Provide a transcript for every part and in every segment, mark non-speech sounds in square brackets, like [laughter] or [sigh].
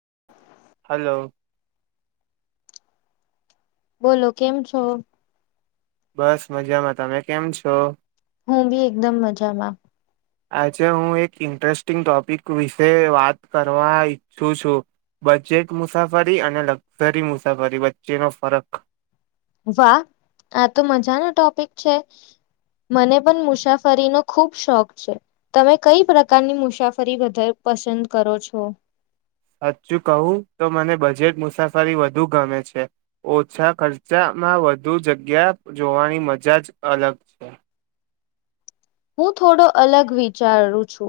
[inaudible] હાલો. બોલો કેમ છો. બસ મજામાં તમે કેમ છો હું બી એકદમ મજામાં આજે હું એક ઈન્ટ્રસ્ટિંગ ટોપિક વિશે વાત કરવા ઈચ્છું છું, બજેટ મુસાફરી અને લક્ઝરી મુસાફરી વચ્ચેનો ફરક. વાહ! આ તો મજાનો ટોપિક છે, મને પણ મુસાફરીનો ખુબ શોખ છે, તમે કઈ પ્રકારની મુસાફરી વધારે પસંદ કરો છો? સાચું કહું તો મને બજેટ મુસાફરી વધુ ગમે છે, ઓછા ખર્ચામાં વધુ જગ્યા જોવાની મજા જ અલગ છે. હું થોડો અલગ વિચારું છું,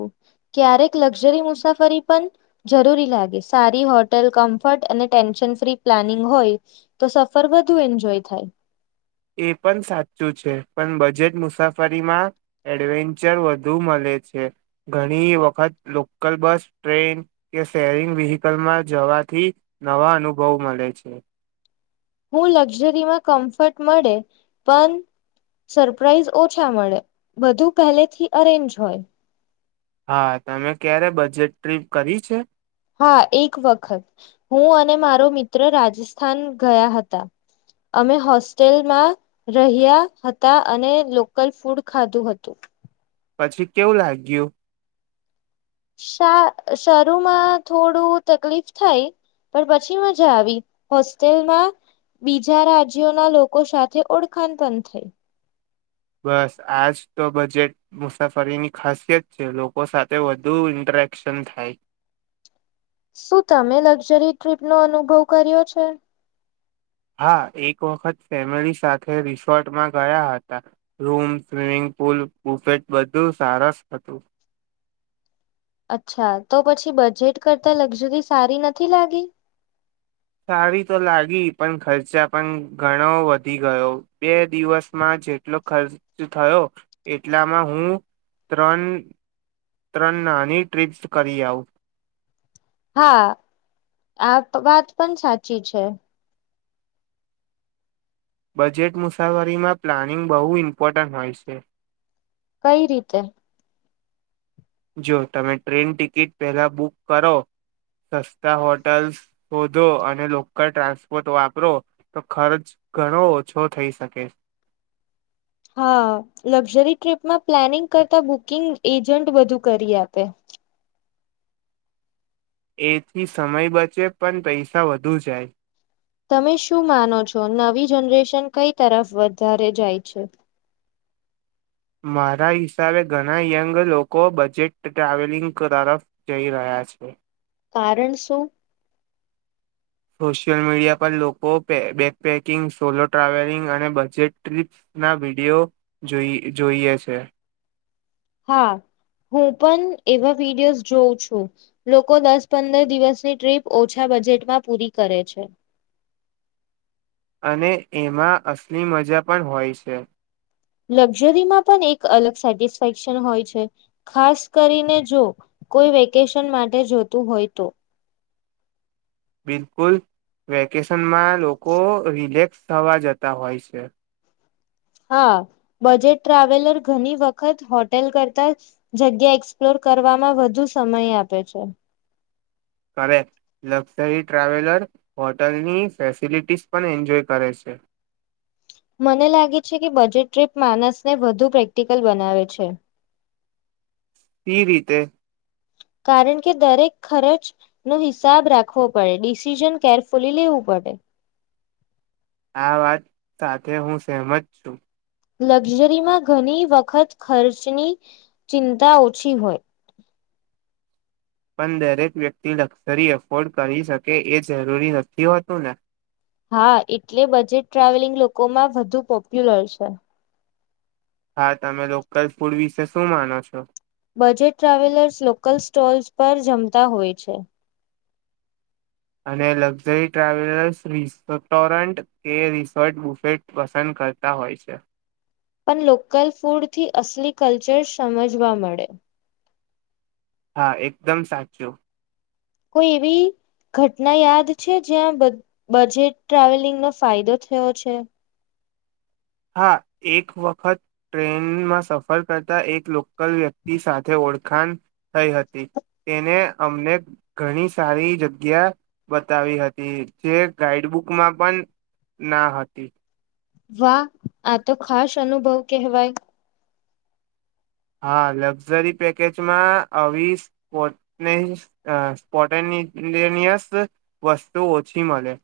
ક્યારેક લક્ઝરી મુસાફરી પન જરૂરી લાગે. સારી હોટલ કમ્ફર્ટ અને ટેન્શન ફ્રી પ્લાનિંગ હોય તો સફર વધુ એન્જોય થાય. એ પન સાચું છે, પન બજેટ મુસાફરીમાં એડવેન્ચર વધુ મલે છે, ઘણી વખત લોકલ બસ, ટ્રેન કે શેરિંગ વ્હીકલમાં જવાથી નવા અનુભવ મલે છે. હું લક્ઝરીમાં કમ્ફર્ટ મળે, પન સરપ્રાાઈઝ ઓછા મળે, બધું પહેલેથી અરેન્જ હોય. હા, તમે ક્યારે બજેટ ટ્રીપ કરી છે? હા, એક વખત. હું અને મારો મિત્ર રાજસ્થાન ગયા હતા, અમે હોસ્ટેલમાં રહ્યા હતા, અને લોકલ ફૂડ ખાધું હતું. પછી કેવું લાગ્યું? શા શરૂમાં થોડું તકલીફ થઈ, પર પછી મજા આવી. હોસ્ટેલમાં બીજા રાજ્યોના લોકો સાથે ઓળખણ પન થઈ. બસ આજ તો બજેટ મુસાફરીની ખાસિયત છે, લોકો સાથે વધુ ઇન્ટરેક્શન થાય. શું તમે લક્ઝરી ટ્રીપનો અનુભવ કર્યો છે? હા, એક વખત ફેમિલી સાથે રિસોર્ટમાં ગયા હતા, રૂમ, સ્વિમિંગ પુલ, બુફેટ બધું સારસ હતું. અચ્છા, તો પછી બજેટ કરતા લક્ઝરી સારી નથી લાગી? સારી તો લાગી પન ખર્ચા પન ઘણો વધી ગયો બે દિવસમાં જેટલો ખર્ચ થયો એટલામાં હું તત્રન ત્રન નાની ટ્ર્રીપ્સ કરી આવું. હા, આ ત વાત પન સાચી છે. બજેટ મુસાફરીમાં પ્લાનિંગ બહુ ઇમ્પોર્ટન્ટ હોય છે. કઈ રીતે? જો તમે ટ્રેન ટિકિટ પહેલા બુક કરો, સસ્તા હોટલ્સ હોધો અને લોકલ ટ્રાન્સપોર્ટ વાપરો, તો ખરચ ઘણો ઓછો થઈ શકે. હા, લક્ઝરી ટ્રીપમાં પ્લાનિંગ કરતા બુકિંગ એજન્ટ બધું કરી આપે. એથી સમય બચે પન પૈસા વધુ જાય. તમે શું માનો છો? નવી જનરેશન કઈ તરફ વધારે જાય છે. મારા હિસાબે ઘના યંગ લોકો બજેટ ટ્રાવેલિંગ તરફ જઈ રહ્યા છે. કારન શું? સોશિયલ મીડિયા પર લોકો બે બેકપેકિંગ, સોલો ટ્રાવેલિંગ અને બજેટ ટ્રિપ્સના વીડિયો જોઈ જોઈએ છે. હા, હું પન એવા વિડીયોઝ જોઉં છું, લોકો દસ પંદર દિવસની ટ્રીપ ઓછા બજેટમાં પૂરી કરે છે. અને એમાં અસલી મજા પણ હોય છે. લક્ઝરીમાં પન એક અલગ સેટિસ્ફેક્શન હોય છે, ખાસ કરીને જો કોઈ વેકેશન માટે જોતું હોય તો. બિલકુલ, વેકેશનમાં લોકો રિલેક્સ થવા જતા હોય છે. હા, બજેટ ટ્રાવેલર ઘની વખત હોટેલ કરતા જગ્યા એક્સપ્લોર કરવામાં વધુ સમય આપે છે. કરેક્ટ, લક્ઝરી ટ્રાવેલર હોટલની ફેસિલિટીઝ પન એન્જોય કરે છે. મને લાગે છે કે બજેટ ટ્રીપ માનસને વધુ પ્રેક્ટિકલ બનાવે છે. કી રીતે? કારન કે દરેક ખરચનો હિસાબ રાખવો પડે ડિસિઝન કેરફુલી લેવું પડે. આ વાત સાથે હું સેહમત છું. લક્ઝરીમાં ઘની વખત ખર્ચની ચિંતા ઓછી હોય. પન દરેક વ્યક્તિ લક્સરી એફોર્ડ કરી શકે એ જરૂરી નથી હોતું ને? હા, એટલે બજેટ ટ્રાવેલિંગ લોકોમાં વધુ પોપ્યુલર છે. હા, તમે લોકલ ફૂડ વિશે શું માનો છો? બજેટ ટ્રાવેલર્સ લોકલ સ્ટોલ્સ પર જમતા હોય છે. અને લક્ઝરી ટ્રાવેલર્સ રિસસ્ટોરન્ટ કે રિસોર્ટ બુફેટ પસંદ કરતા હોય છે. પન લોકલ ફૂડથી અસલી કલ્ચર સમજવા મળે. હા એકદમ સાચું. કોઈ એવી ઘટના યાદ છે, જ્યાં બ બજેટ ટ્રાવેલિંગનો ફાયદો થયો છે. હા, એક વખત ટ્રેનમાં સફર કરતા એક લોકલ વ્યક્તિ સાથે ઓળખાણ થઈ હતી, તેને અમને ઘણી સારી જગ્યા બતાવી હતી જે ગાઈડબુકમાં પણ ના હતી. વાહ! આ તો ખાસ અનુભવ કેહવાય. હા, લક્ઝરી પેકેજમાં આવી સ્પોટનેશ અ સ્પોટેલેનિયસ વસ્તુ ઓછી મળે.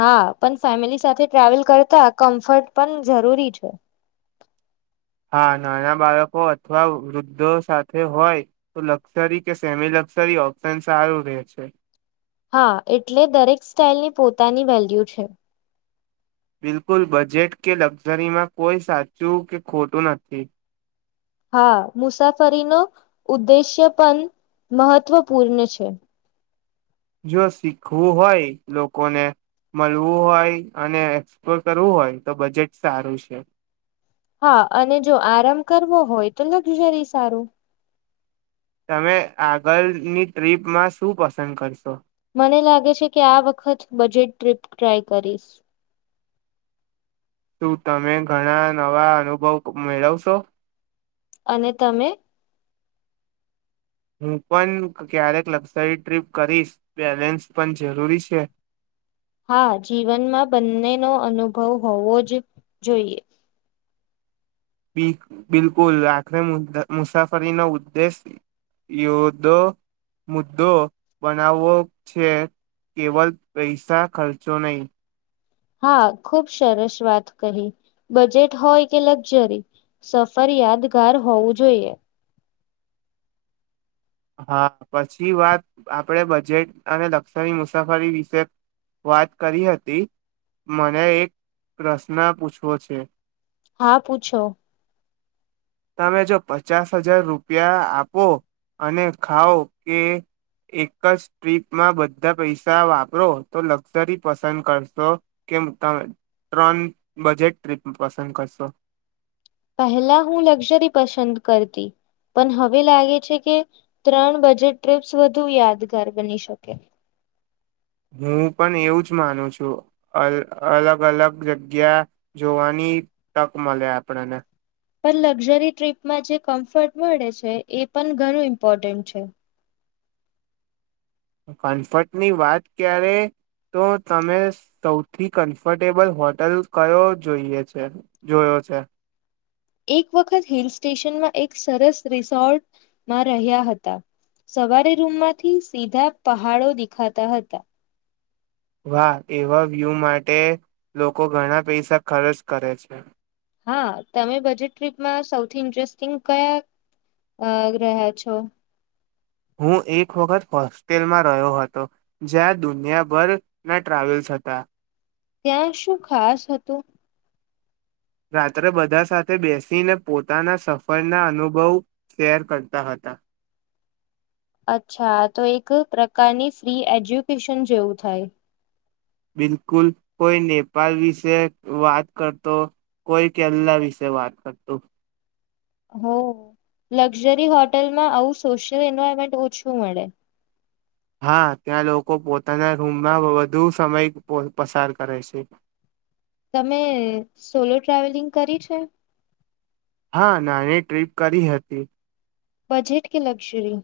હા, પના ફેમિલી સાથે ટ્રાવેલ કરતા કમ્ફર્ટ પન જરૂરી છે. હા, નાના બાળકો અથવા વૃદ્ધો સાથે હોય તો લક્સરી કે સેમી લક્સરી ઓપ્શન સારું રેહ છે. હા, એટલે દરેક સ્ટાાઈલની પોતાની વેલ્યુ છે. બિલકુલ બજેટ કે લક્ઝરીમાં કોઈ સાચું કે ખોટું નથી. હા મુસાફરીનો ઉદ્દેશ્ય પણ મહત્વપૂર્ણ છે. જો શીખવું હોય લોકોને મળવું હોય અને એક્સપ્લોર કરવું હોય તો બજેટ સારું છે. હા અને જો આરામ કરવો હોય તો લક્ઝરી સારું તમે આગળની ટ્ર્રીપમાં શું પસંદ કરશો મને લાગે છે કે આ વખત બજેટ ટ્રીપ ટ્રાય કરીશ શું તમે ઘણા નવા અનુભવ મેળવશો અને તમે હું પણ ક્યારેક લક્ઝરી ટ્રીપ કરીશ બેલેન્સ પણ જરૂરી છે. હા જીવનમાં બંનેનો અનુભવ હોવો જ જોઈએ. બિલકુલ આખરે મુસાફરીનો ઉદ્દેશ યોદો મુદ્દો બનાવવો છે કેવલ પૈસા ખર્ચો નહી હા ખુબ સરસ વાત કહી બજેટ હોય કે લક્ઝરી સફર યાદગાર હોવું જોઈએ. હા પછી વાત આપણે બજેટ અને લક્સરી મુસાફરી વિશે વાત કરી હતી મને એક પ્રશ્ન પૂછવો છે. હા પૂછો તમે જો પચાસ હજાર રૂપિયા આપો અને ખાઓ કે એક જ ટ્રીપમાં બધા પૈસા વાપરો તો લક્ઝરી પસંદ કરશો કેમ તમે ત્રણ બજેટ ટ્રીપ પસંદ કરશો પહેલા હું લક્ઝરી પસંદ કરતી પણ હવે લાગે છે કે ત્રણ બજેટ ટ્રીપ્સ વધુ યાદગાર બની શકે હું પણ એવું જ માનું છું અલગ અલગ જગ્યા જોવાની તક મળે આપણને પણ લક્ઝરી ટ્રીપમાં જે કમ્ફર્ટ મળે છે એ પણ ઘણું ઇમ્પોર્ટન્ટ છે. કમ્ફર્ટની વાત ક્યારે તો તમે સૌથી કમ્ફર્ટેબલ હોટલ કયો જોઈએ છે જોયો છે. એક વખત હિલ સ્ટેશનમાં એક સરસ રિસોર્ટમાં રહ્યા હતા સવારે રૂમમાંથી સીધા પહાડો દેખાતા હતા. વાહ એવા વ્યૂ માટે લોકો ઘણા પૈસા ખર્ચ કરે છે. હા તમે બજેટ ટ્રીપમાં સૌથી ઇન્ટરેસ્ટિંગ કયા રહ્યા છો. હું એક વખત હોસ્ટેલમાં રહ્યો હતો જ્યાં દુનિયાભરના ટ્રાવેલ્સ હતા. ત્યાં શું ખાસ હતું. રાત્રે બધા સાથે બેસીને પોતાના સફરના અનુભવ શેર કરતા હતા. અચ્છા તો એક પ્રકારની ફ્રી એજ્યુકેશન જેવું થાય. બિલકુલ કોઈ નેપાલ વિશે વાત કરતો કોઈ કેરલા વિશે વાત કરતો હો લક્ઝરી હોટેલમાં આવું સોશિયલ એન્વાયરમેન્ટ ઓછું મળે હા ત્યાં લોકો પોતાના રૂમમાં વધુ સમય પસાર કરે છે. તમે સોલો ટ્રાવેલિંગ કરી છે. હા નાની ટ્રીપ કરી હતી. બજેટ કે લગ્ઝરી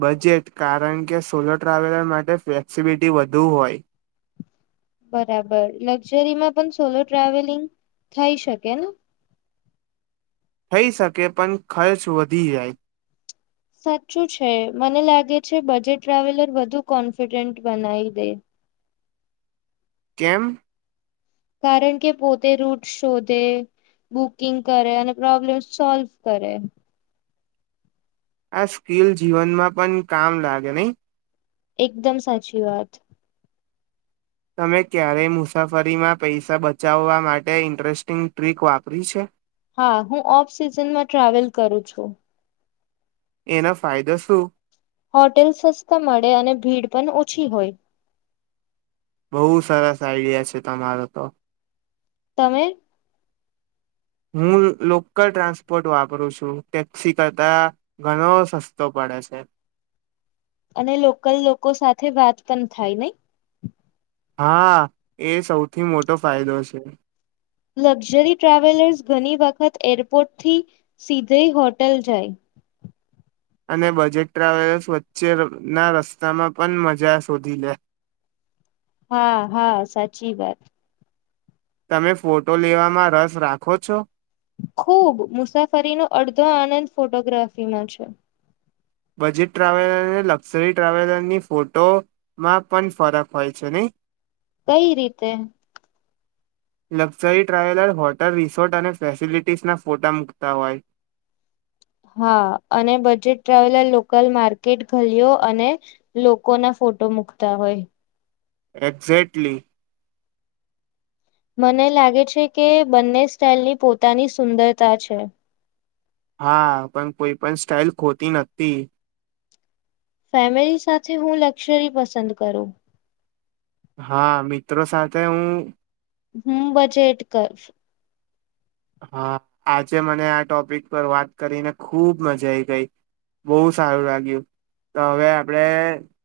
બજેટ કારણ કે સોલો ટ્રાવેલર માટે ફ્લેક્સિબિલિટી વધુ હોય. બરાબર લક્ઝરીમાં પણ સોલો ટ્રાવેલિંગ થઈ શકે ને થઈ શકે પણ ખર્ચ વધી જાય. સાચું છે મને લાગે છે બજેટ ટ્રાવેલર વધુ કોન્ફિડન્ટ બનાવી દે કેમ કારણ કે પોતે રૂટ શોધે બુકિંગ કરે અને પ્રોબ્લેમ સોલ્વ કરે. આ સ્કીિલ જીવનમાં પણ કામ લાગે નય એકદમ સાચી વાત તમે ક્યારેય મુસાફરીમાં પૈસા બચાવવા માટે ઈન્ટરેસ્ટિંગ ટ્રીક વાપરી છે. હા હું ઓફ સિઝનમાં ટ્રાવેલ કરું છું. એના ફાયદો શું હોટેલ સસ્તા મળે અને ભીડ પણ ઓછી હોય. બહુ સરસ આઈડિયા છે તમારો તો તમે હું લોકલ ટ્રાન્સપોર્ટ વાપરું છું ટેક્સી કરતા ઘણો સસ્તો પડે છે. અને લોકલ લોકો સાથે વાત પણ થાય નય હા એ સૌથી મોટો ફાયદો છે. લક્ઝરી ટ્રાવેલર્સ ઘણી વખત એરપોર્ટથી સીધઈ હોટલ જાય. અને બજેટ ટ્રાવેલર્સ વચ્ચે ના રસ્તામાં પણ મજા શોધી લે. હા, હા, સાચી વાત. તમે ફોટો લેવામાં રસ રાખો છો? ખુબ મુસાફરીનો અડધો આનંદ ફોટોગ્રાફીમાં છે. બજેટ ટ્રાવેલર અને લક્ઝરી ટ્રાવેલરની ફોટોમાં પણ ફરક હોય છે નહીં? કઈ રીતે? લક્ઝરી ટ્રાવેલર હોટલ, રિસોર્ટ અને ફેસિલિટીઝના ફોટા મૂકતા હોય. હા, અને બજેટ ટ્રાવેલર લોકલ માર્કેટ, ગલીઓ અને લોકો ના ફોટો મુૂકતા હોય. એક્ઝેક્ટલી. મને લાગે છે કે બંને સ્ટાઈલની પોતાની સુંદરતા છે. હા, પણ કોઈ પણ સ્ટાઇલ ખોતી નથી. ફેમિલી સાથે હું લક્સરી પસંદ કરું. હા, મિત્રો સાથે હું હું બજેટ કરુ. હા, આજે મને આ ટોપિક પર વાત કરીને ખુબ મજા આઈ ગઈ, બહુ સારું લાગ્યું, તો હવે આપણેે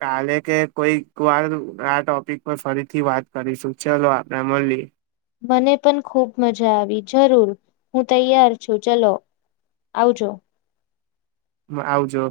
કાલે કે કોઈક વાર આ ટોપિક પર ફરીથી વાત કરીશું, ચલો આપણેે મળીએ. મને પણ ખુબ મજા આવી, જરૂર હું તૈયાર છુ, ચલો આવજો. હ, આવજો.